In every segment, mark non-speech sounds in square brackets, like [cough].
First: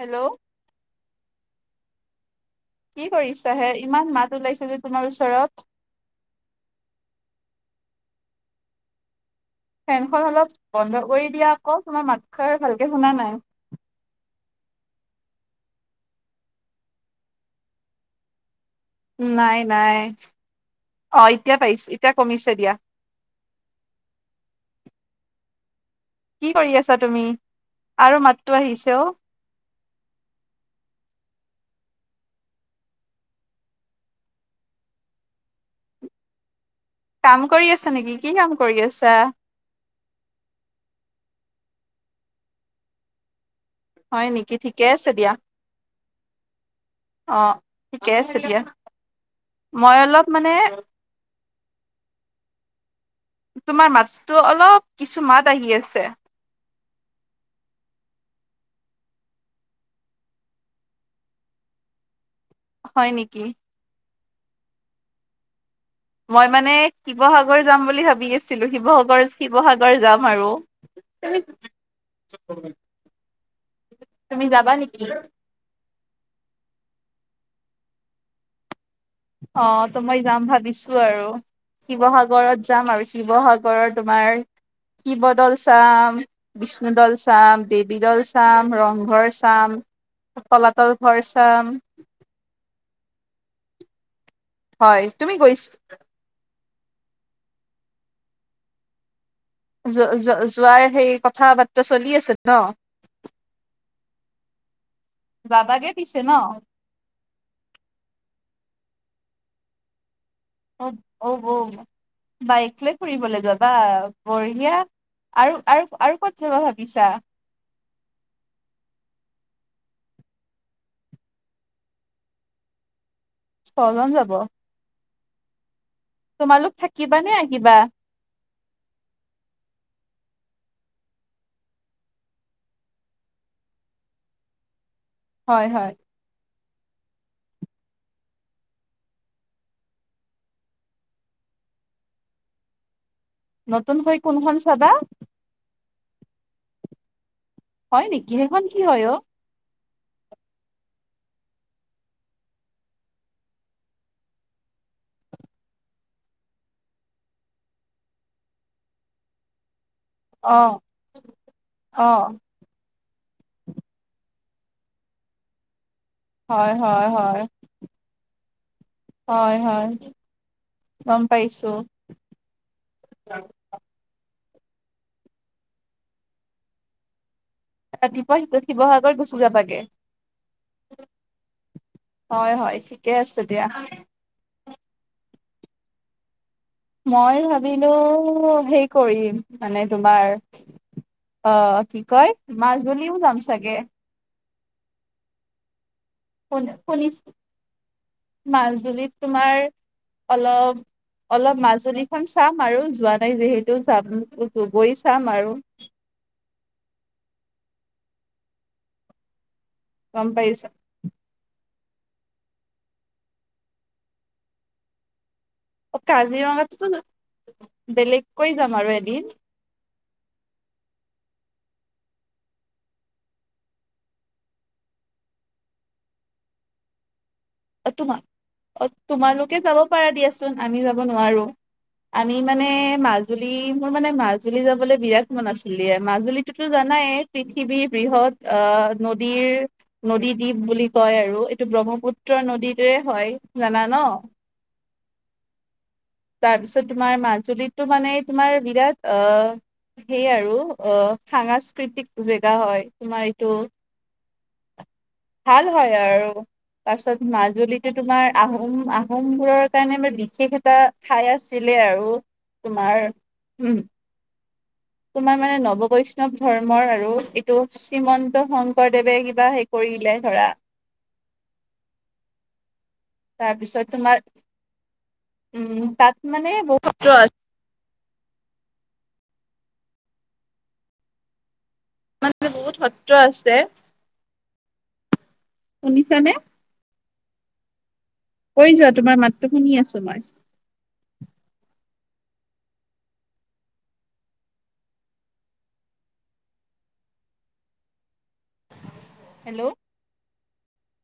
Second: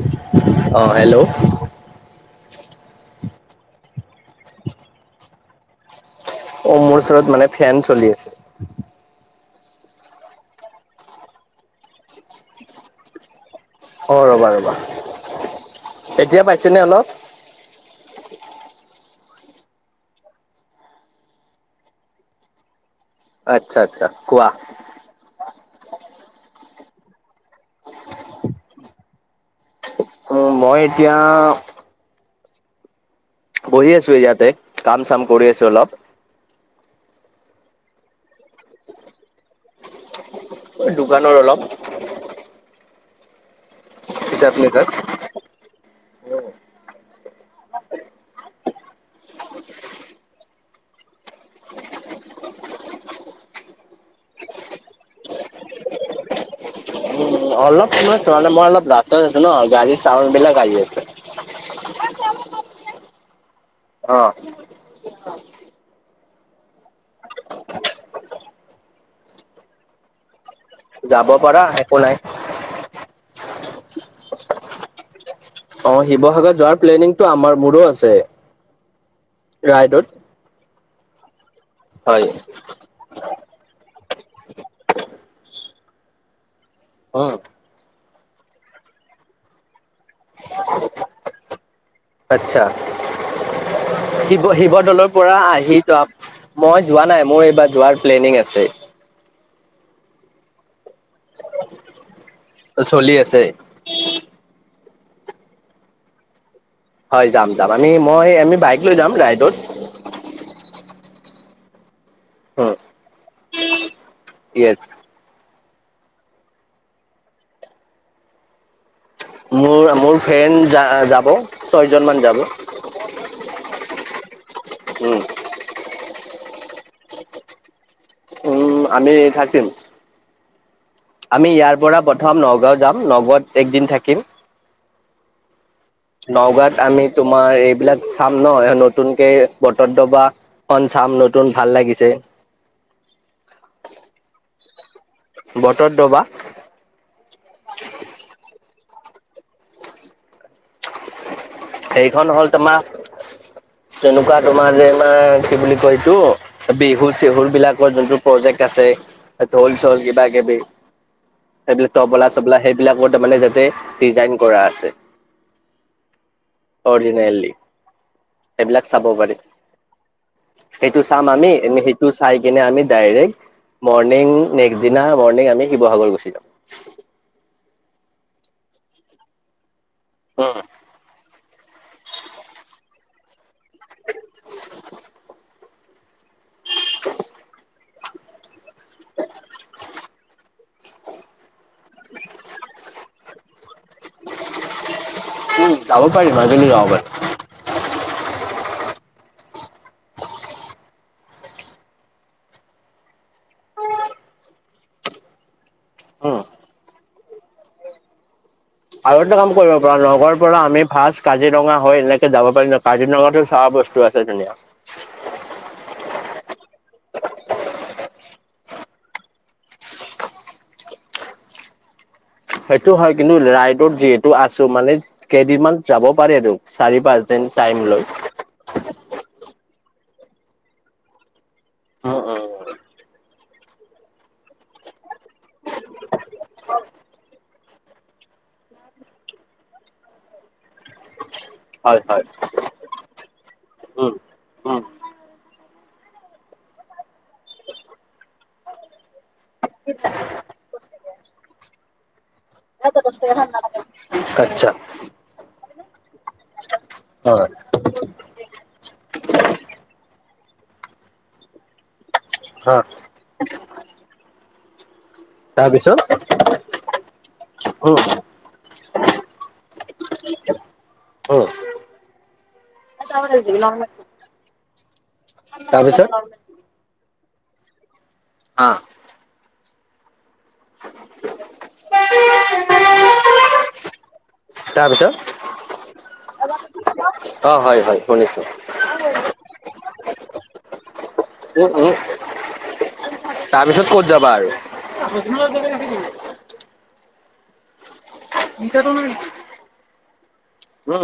Hello কি অ hello কি কৰিছাহে ইমান মাত ওলাইছে যে তোমাৰ ওচৰত অ মোৰ ওচৰত মানে ফেন চলি আছে। ফেনখন অলপ বন্ধ কৰি দিয়া আক', তোমাৰ মাতষাৰ ভালকে শুনা নাই। অ ৰ'বা ৰ'বা। এতিয়া পাইছেনে অলপ? নাই নাই। অ এতিয়া পাইছো এতিয়া কমিছে দিয়া। আচ্ছা আচ্ছা কোৱা। কি কৰি আছা তুমি? আৰু মাততো আহিছে অ। অ মই এতিয়া বহি আছো ইয়াতে কাম চাম কৰি আছো অলপ। কাম কৰি আছা নেকি? কি কাম কৰি আছা? দোকানৰ অলপ। হয় হিচাপ নেকি? ঠিকে নিকাচ আছে দিয়া। অঁ ঠিকে আছে দিয়া। মই অলপ মানে তোমাৰ মাততো অলপ কিছু মাত আহি আছে। উম অলপ সময়, চোৱা মানে মই অলপ ৰাস্তাত আছো ন, গাড়ীৰ চাউণ্ড বিলাক আহি আছে। [unintelligible] [inaudible] হয় নেকি? অঁ। মই মানে শিৱসাগৰ যাম বুলি ভাবি আছিলো, শিৱসাগৰ শিৱসাগৰ যাম আৰু। [unintelligible] যাব পাৰা একো নাই। তুমি যাবা নেকি? [unintelligible] অ শিৱসাগৰত যোৱাৰ প্লেনিংটো আমাৰ মোৰো আছে। অ ত ৰাইডত মই যাম ভাবিছো আৰু, হয় শিৱসাগৰত যাম আৰু শিৱসাগৰত [unintelligible] তোমাৰ শিৱদৌল চাম, বিষ্ণুদল উম চাম, দেৱী দৌল চা চাম, ৰংঘৰ চাম, তলাতল ঘৰ চাম। আচ্ছা শিৱ হয় শিৱদলৰ তুমি পৰা গৈছ আহি ত মই যোৱা নাই, মোৰ এইবাৰ যোৱাৰ প্লেনিং আছে। জ য যোৱাৰ সেই [unintelligible] কথা বাৰ্তা চলি আছে ন? চলি আছে যাবাগে পিছে ন? হয় যাম যাম। আমি মই আমি বাইক লৈ যাম ৰাইডত। অ অ বাইক লৈ ফুৰিবলৈ যাবা? বঢ়িয়া য়েছ আৰু আৰু আৰু ক'ত যাব ভাবিছা? মোৰ মোৰ ফ্ৰেণ্ড যা যাব, ছয়জনমান যাব। ছজন যাব? [unintelligible] উম। তোমালোক থাকিবা নে আহিবা? উম আমি থাকিম। আমি ইয়াৰ পৰা প্ৰথম নগাঁও যাম, নগাঁৱত একদিন থাকিম। হয় হয়। নগাঁৱাত আমি তোমাৰ এইবিলাক চাম ন নতুনকে বটদ্ৰৱা খন চাম, নতুন ভাল লাগিছে। নতুনকৈ কোনখন চাবা? বটদ্ৰৱা। হয় নেকি? সেখন কি হয় অ? সেইখন হ'ল তোমাৰ তেনেকুৱা তোমাৰ যে আমাৰ কি বুলি কয় এইটো বিহু চিহুৰ বিলাকৰ যোনটো প্ৰজেক্ট আ আছে ঢোল চোল কিবা অ কিবি, এইবিলাক অ তবলা চবলা সেইবিলাকত মানে তাতে ডিজাইন কৰা আছে। হয় হয় হয় অৰিজিনেলি। এইবিলাক চাব পাৰি। হয় হয় সেইটো গম চাম আমি পাইছো সেইটো চাই পিনে আমি ডাইৰেক্ট মৰ্নিং নেক্সট দিনা মৰ্ণিং আমি শিৱসাগৰ গুচি যাম ৰাতিপুৱাই শিৱসাগৰত গুচি যাবাগে উম, হয় হয় ঠি [unintelligible] ঠিকে আছে দিয়া মই ভাবিলো হে কৰিম মানে তোমাৰ আ কি কয় মাজুলীও যাম চাগে উম যাব পাৰি মাজুলীও যাব পাৰি মাজুলিত তোমাৰ, অলপ অলপ মাজুলীখন চাম আৰু যোৱা নাই যিহেতু যাম গৈ চাম আৰু [inaudible] উম। আৰু এটা কাম কৰিব পাৰা গম নগাওঁ পৰা পাইছা আমি ফাষ্ট কাজিৰঙা হয় এনেকে যাব পাৰি ন কাজিৰঙাটো চোৱা বস্তু আছে ধুনীয়া কাজিৰঙাততো বেলেগকৈ যাম আৰু এদিন সেইটো হয় কিন্তু ৰাইডত যিহেতু আছো মানে কেইদিনমান যাব পাৰি আৰু চাৰি পাঁচ দিন টাইম অ লৈ। তোমাৰ অ তোমালোকে যাব পাৰা দিয়াচোন আমি যাব নোৱাৰোঁ উম, আমি মানে উম, মাজ মাজুলী মোৰ মানে মাজুলী যাবলৈ বিৰাট মন আছিলে মাজুলীতোতো জানাই পৃথিৱীৰ বৃহৎ আ নদীৰ নদী দ্বীপ বুলি কয় আৰু এইটো হয়, হয়, ব্ৰহ্মপুত্ৰ নদীতেৰে হয় জানা ন উম, উম, তাৰপিছত তোমাৰ মাজুলীতো মানে তোমাৰ বিৰাট আ সেই আৰু আ সাংস্কৃতিক জেগা হয় তোমাৰ এইটো [unintelligible] আচ্ছা ভাল হয় আৰু তাৰপিছত হয় মাজুলীটো তোমাৰ আহোম আহোম বোৰৰ কাৰণে বিশেষ এটা ঠাই আছিলে আৰু হা তোমাৰ, উম তোমাৰ মানে নৱ তাৰপিছত বৈষ্ণৱ ধৰ্মৰ আৰু এইটো উম শ্ৰীমন্ত শং শংকৰদেৱে কিবা হেৰি কৰিলে ধৰা উম তাৰপিছত তোমাৰ, উম তাৰপিছত তাত মানে বহুত আহ মানে বহুত সত্ৰ আছে। তাৰপিছত শুনিছা নে অৱ হয় হয়। শুনিছো কৈ যোৱা তোমাৰ মাতটো শুনি আছো মই উম উম তাৰপিছত ক'ত যাবা আৰু মিটাৰটো নাই নেকি? হেল্ল' উম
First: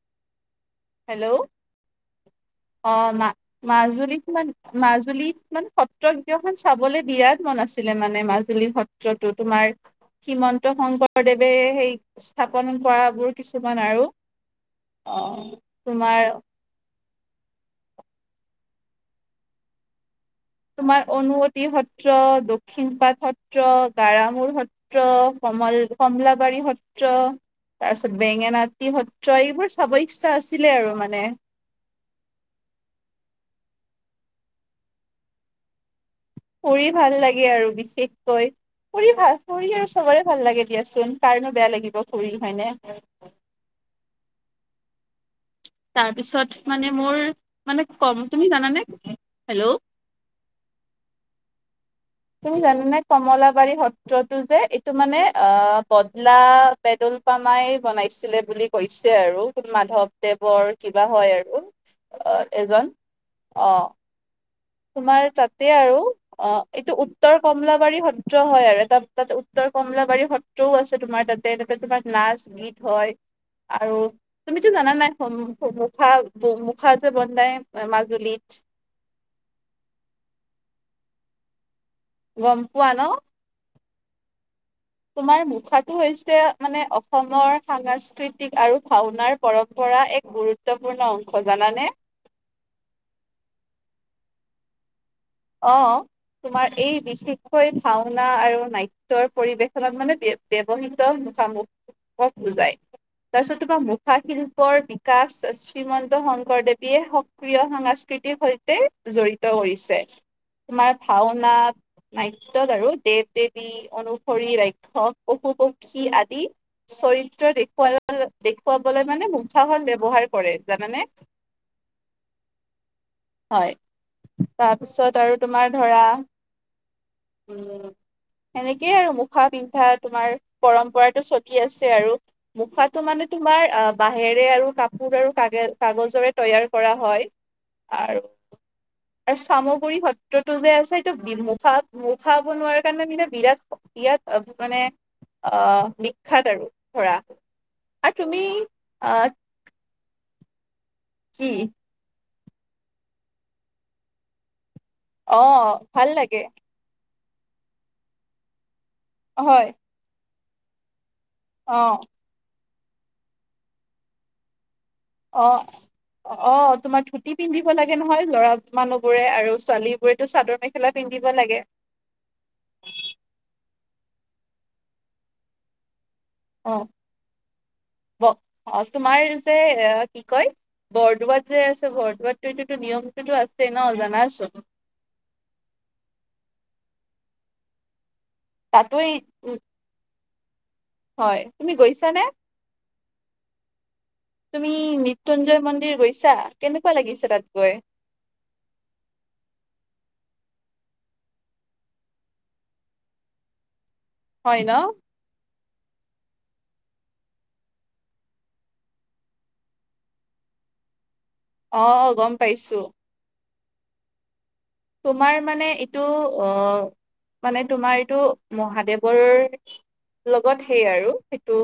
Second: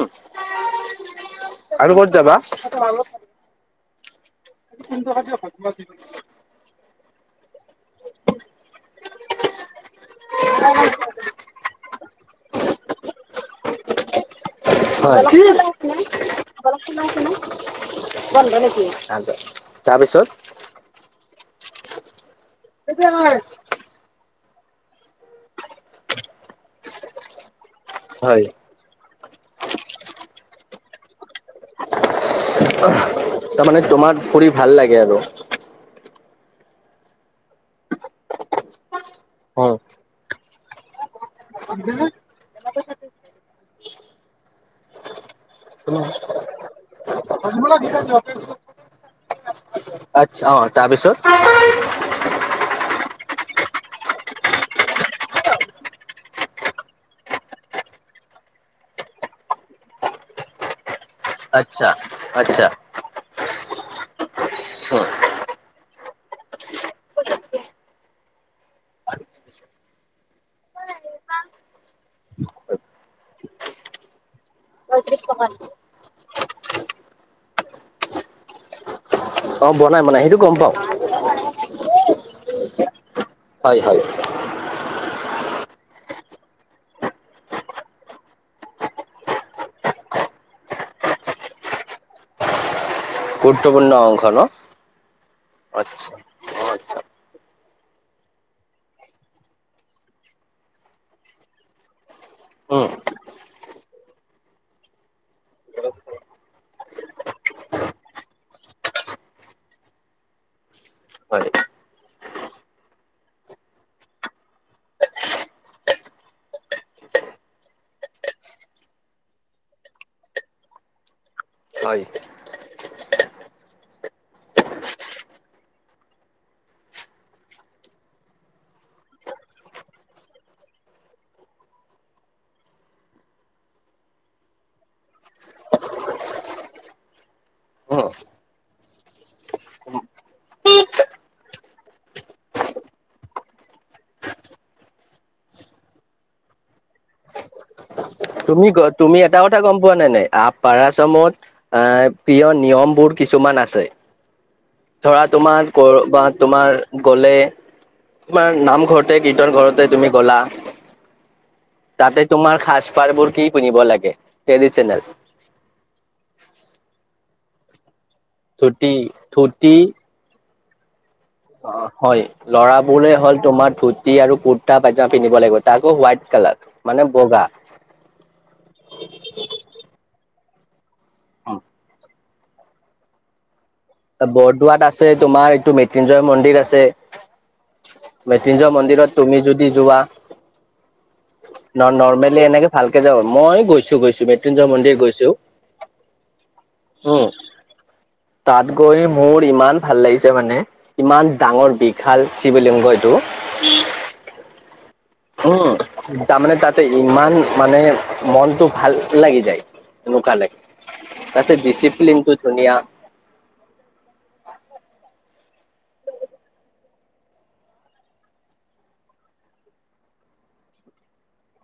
হেল্ল' আৰু ক'ত যাবা অ মা মাজুলীত মান মাজুলীত মানে সত্ৰ গোটেইখন চাবলে বিৰাট মন আছিলে মানে মাজুলী সত্ৰতো তোমাৰ শ্ৰীমন্ত শংকৰদেৱে সেই স্থাপন কৰাবোৰ কিছুমান আৰু অ হয় তোমাৰ [unintelligible] তাৰপিছত তোমাৰ অনুঅতি সত্ৰ দক্ষিণ পাট সত্ৰ গাৰামোৰ সত্ৰ কমল কমলাবাৰী সত্ৰ তাৰপিছত হয় বেঙেনাতি সত্ৰ এইবোৰ চাব ইচ্ছা আছিলে আৰু মানে [unintelligible] তাৰমানে তোমাৰ ফুৰি ভাল লাগে আৰু ফুৰি ভাল লাগে আৰু বিশেষকৈ ফুৰি ভাল, অ ফুৰি আৰু চবৰে ভাল লাগে দিয়াচোন। কাৰণো বেয়া লাগিব ফুৰি হয়নে? তাৰপিছত মানে মোৰ, মানে কম তুমি জানানে? হেল্ল' আচ্ছা অৱ তাৰপিছত? [inaudible] তুমি জানানে কমলাবাৰী সত্ৰতো যে এইটো মানে অ বদলা পেদল পামাই বনাই ছিলে বুলি কৈছে আৰু কোন মাধৱদেৱৰ কিব কিবা হয় আৰু আচ্ছা অ আচ্ছা এজন অৱ তোমাৰ তাতে আৰু অ এইটো উত্তৰ কমলাবাৰী সত্ৰ হয় আৰু এটা তাত উত্তৰ কমলাবাৰী সত্ৰও আছে তোমাৰ তাতে-তাতে তোমাৰ নাচ, গীত হয় আৰু তুমিতো জানা নাই মুখা-মুখা যে বনাই মাজুলীত। অ বনাই-বনাই সেইটো গম পাওঁ। গম পোৱা ন? হয়-হয়। আমাৰ মুখাটো হৈছে মানে অসমৰ সাংস্কৃতিক আৰু ভাওনাৰ পৰম্পৰা এক গুৰুত্বপূৰ্ণ অংশ জানানে? গুৰুত্বপূৰ্ণ অংশ ন। অঁ, আচ্ছা অ তোমাৰ আচ্ছা এই বিশেষকৈ ভাওনা আৰু নাট্যৰ পৰিবেশনত মানে ব্য-ব্যৱহৃত মুখামুখ ক বুজায়। উম তাৰপিছত তোমাৰ মুখাশিল্পৰ বিকাশ চি শ্ৰীমন্ত শংকৰদেৱীয়ে সক্ৰিয় সাংস- কৃতিৰ সৈতে জড়িত কৰিছে। তোমাৰ হয় ভাওনা নাট্যত আৰু দেৱ-দেৱী অনুসৰি ৰাক্ষস, পশু-পক্ষী আদি চৰিত্ৰ দেখুওৱা দেখুৱাবলৈ মানে মুখাখন ব্যৱহাৰ কৰে জানেনে? হয়। হয়, তাৰপিছত আৰু তোমাৰ ধৰা উম। সেনেকেই আৰু মুখা পিন্ধা তোমাৰ পৰম্পৰাটো চলি আছে আৰু মুখাটো মানে তোমাৰ আহ বাঁহেৰে আৰু কাপোৰ আৰু কাগ-কাগজৰে তৈয়াৰ কৰা হয়। উম আৰু, আৰু চামগ পুখুৰী সত্ৰটো যে আছে সেইটো মুখা-মুখা বনোৱাৰ কাৰণে বোলে বিৰাট বিৰাট মানে আহ! বিখ্যাত আৰু ধৰা। তুমি গ তুমি আহ এটা কথা গম পোৱা নে নাই আপাৰ আচামত কি এ প্ৰিয় নিয়মবোৰ কিছুমান আছে, ধৰা অ তোমাৰ ব ভাল বা লাগে তোমাৰ গলে, তোমাৰ নামঘৰতে, কীৰ্তন হয় ঘৰতে তুমি গ'লা অ তাতে তোমাৰ সাজ-পাৰবোৰ কি পিন্ধিব লাগে ট্ৰেডিচনেল? অ অ তোমাৰ ধুতি পিন্ধিব লাগে নহয় ল'ৰা ধুতি মানুহবোৰে আৰু ছোৱালীবোৰেটো চাদৰ মেখ অ হয়, লৰাবোৰে হ'ল তোমাৰ ধুতি আৰু কুৰ্তা পাইজা পিন্ধিব লাগিব তাকো হোৱাইট কালাৰ অ, মানে বগা অ তোমাৰ যে এ কি কয় বৰদোৱাত যে আছে, বৰদোৱাত সেইটোতো নিয়মটোতো আছ বৰদোৱাত আছে, তোমাৰ এইটো মৃত্যুঞ্জয় মন্দিৰ আছে মৃত্যুঞ্জয় তাতো মন্দিৰত এই- তুমি উম, যদি যোৱা হয় তুমি গৈছানে ন-নৰ্মেলি এনেকে ভালকে যাব, মই গৈছোঁ-গৈছোঁ তুমি মৃত্যুঞ্জয় মন্দিৰ গৈছোঁ। মৃত্যুঞ্জয় মন্দিৰ গৈছা, কেনেকুৱা লাগিছে তাত গৈ? তাত গৈ মোৰ ইমান ভাল লাগিছে মানে, ইমান ডাঙৰ বিশাল শিৱলিংগ এইটো হয় ন? উম তাৰমানে তাতে ইমান মানে মনটো ভাল লাগি যায়। লোকালে, তাতে অ ডিচিপ্লিনটো গম ধুনীয়া। পাইছো তোমাৰ মানে এইটো অ, মানে তোমাৰ এইটো মহাদেৱৰ লগত সেই আৰু সেইটো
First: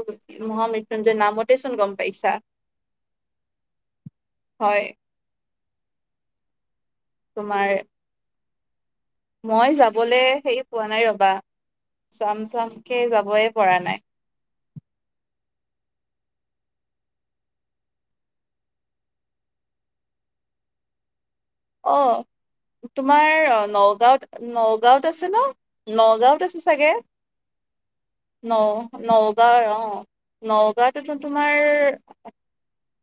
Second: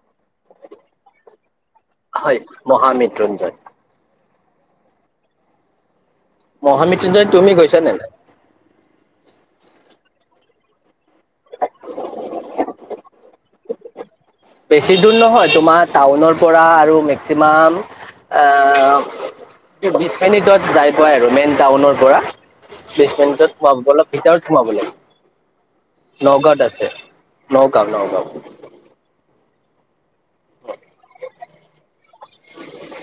মহা মৃত্যুঞ্জয় নামত চোন গম পাইছা, হয় মহামৃত্যুঞ্জয় হয়। মহা মৃত্যুঞ্জয় তুমি তোমাৰ গৈছা নে নাই? মই যাবলে হেৰি পোৱা নাই ৰবা। চাম চামকে যাবই পৰা নাই। বেছি দূৰ নহয় তোমাৰ টাউনৰ পৰা আৰু মেক্সিমাম আহ, বিশ মিনিটত যাই পাই আৰু মেইন অ টাউনৰ পৰা। বিশ তোমাৰ মিনিটত সোমাবলপ [inaudible] নগাঁওত ভিতৰত সোমাব নগাঁওত আছে ন লাগিব নগাঁওত নগাঁৱত চাগে আছে। নগাঁও নগাঁও। হয় অ'। নগাঁওতোতো তোমাৰ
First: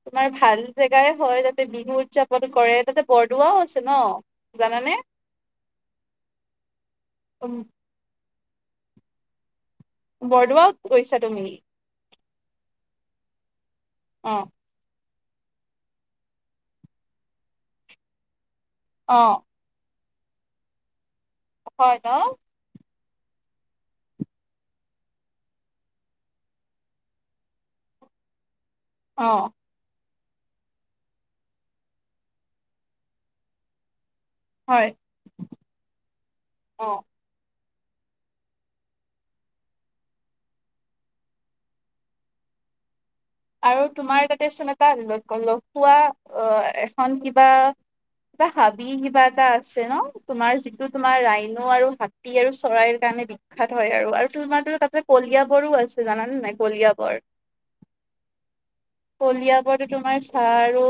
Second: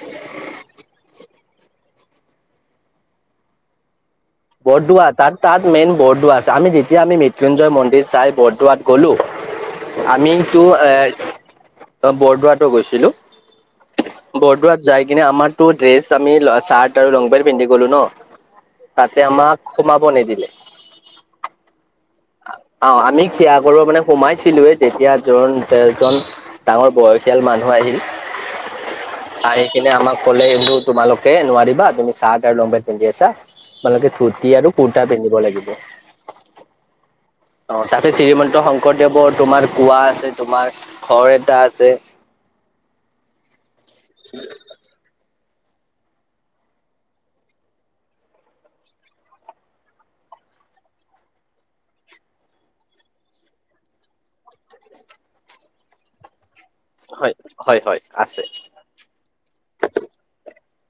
তোমাৰ ভাল জেগাই হয়। তাতে বিহু উদযাপন কৰে। তাতে বৰদোৱাও আছে ন। জানানে? বৰদোৱা তাত তাত মেইন বৰদোৱা আছে। আমি যেতিয়া আমি উম, মৃত্যুঞ্জয় মন্দিৰ চাই বৰদ ত গ'লোঁ। আমিতো বৰদোৱাত গৈছা তুমি? এ বৰদোৱাতো গৈছিলো। অ', বৰদোৱাত যায়। কি আমাৰ ড্ৰেছ আমি চাৰ্ট আৰু লং পেন্ট পিন্ধি গ'লো ন। তাতে অ', আমাক সোমাব। ব নিদিলে। হয় ন। অ' আমি সেয়া কৰিব মানে সোমাইছিলোয়ে যেতিয়া য তেজন ডাঙৰ বয়সীয়াল মানুহ আহিল। অ', আহি কিনে আমাক ক'লে এইবোৰ তোমালোকে নোৱাৰিবা। তুমি চাৰ্ট আৰু লং পেণ্ট পিন্ধি আছা তোমালোকে। ধুতি আৰু হয়। কুৰ্তা পিন্ধিব লাগিব। অ', অ' তাতে শ্ৰীমন্ত শংকৰদেৱৰ তোমাৰ কুৱা আছে তোমাৰ ঘৰ এটা আছে। আৰু তোমাৰ তাতে চোন এটা আহিলৈ। কলখুৱা অ' এখন কিবা। কিবা হাবি কিবা এটা আছে ন তোমাৰ যিটো তোমাৰ ৰাইনু আৰু হাতী আৰু চৰাইৰ কাৰণে। বিখ্যাত হয় আৰু তোমাৰ তো তাতে কলিয়াবৰো আছে জানে নাই। হয় হয় হয়। আছে কলিয়াবৰৰতো তোমাৰ চাহ। আৰু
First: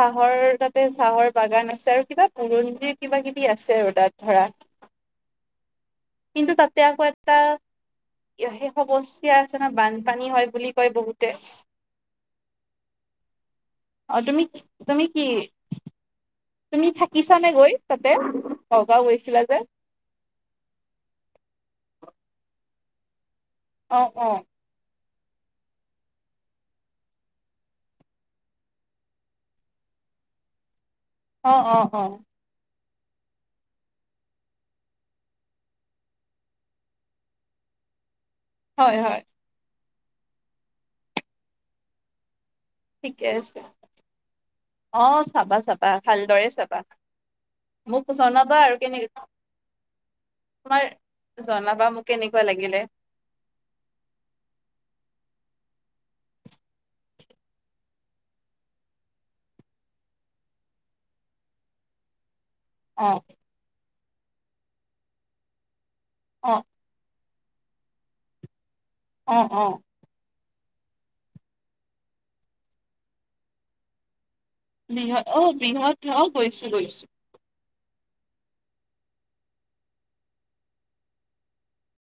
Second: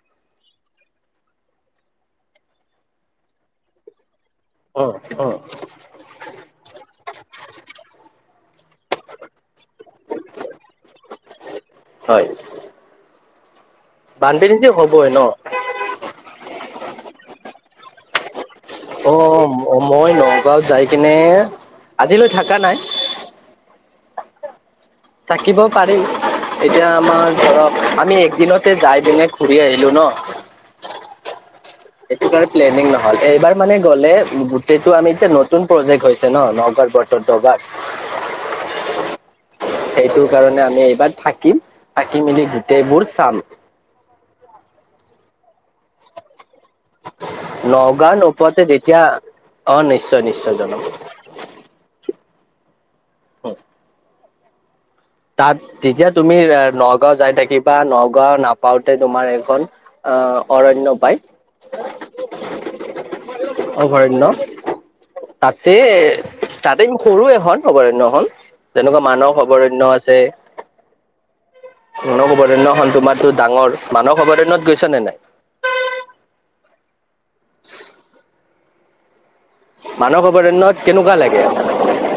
চাহৰ তাতে চাহৰ বাগান আছে আৰু কিবা পুৰঞ্জিৰ কিবা কিবি আছে আৰু তাত। ধৰা উম উম কিন্তু তাতে আকৌ এটা। সেই সমস্যা আছে ন। বানপানী হয় বুলি কয় বহুত হয়। অ তুমি বানপীড়িত যে তুমি হ'বই ন! কি তুমি থাকিছ নে গৈ তাতে। নগাঁও গৈছিলা যে অ' মই নগাঁৱত যাই কিনে আজিলৈ থকা নাই। আহ অ' থাকিব পাৰি। এতিয়া আমাৰ ধ আমি একদিনতে যাই দিনে ঘুৰি আহিলো ন। [inaudible] অ অ এইটো কাৰণে প্লেনিং। নহ'ল এইবাৰ মানে গ'লে গোটেইটো আমি এতিয়া নতুন প্ৰজেক্ট হৈছে ন নগাঁৱ বৰ নগাঁত। হয় হয়। সেইটো কাৰণে আমি এইবাৰ থাকিম থাকি মেলি গোটেইবোৰ ঠিকে চাম। আছে অ' চাবা চাবা ভালদৰে চাবা। মোক নগাঁও জনাবা নোপোৱাতে আৰু যেতিয়া কেনেকে অ নিশ্চয় নিশ্চয় জনাম তোমাৰ জনাবা মোক। কেনেকুৱা লাগিলে? হয়। তাত তেতিয়া তুমি নগাওঁ‌ যাই থাকিবা। নগাঁও নাপাওঁতে তোমাৰ এইখন অ' অৰণ্য পায়। [inaudible] অ' অভয়াৰণ্য তাতে অ তাতে সৰু এখন অভয়াৰণ্য হ'ল। তেনেকোৱা মানস অ অ অভয়াৰণ্য আছে। মানৱ অভয়াৰণ্যখন তোমাৰটো ডাঙৰ মানস অভয়াৰণ্য। বৃহৎ অ' বৃহৎ অ' গৈছো গৈছো। মানস অভয়াৰণ্যত কেনেকোৱা লাগে?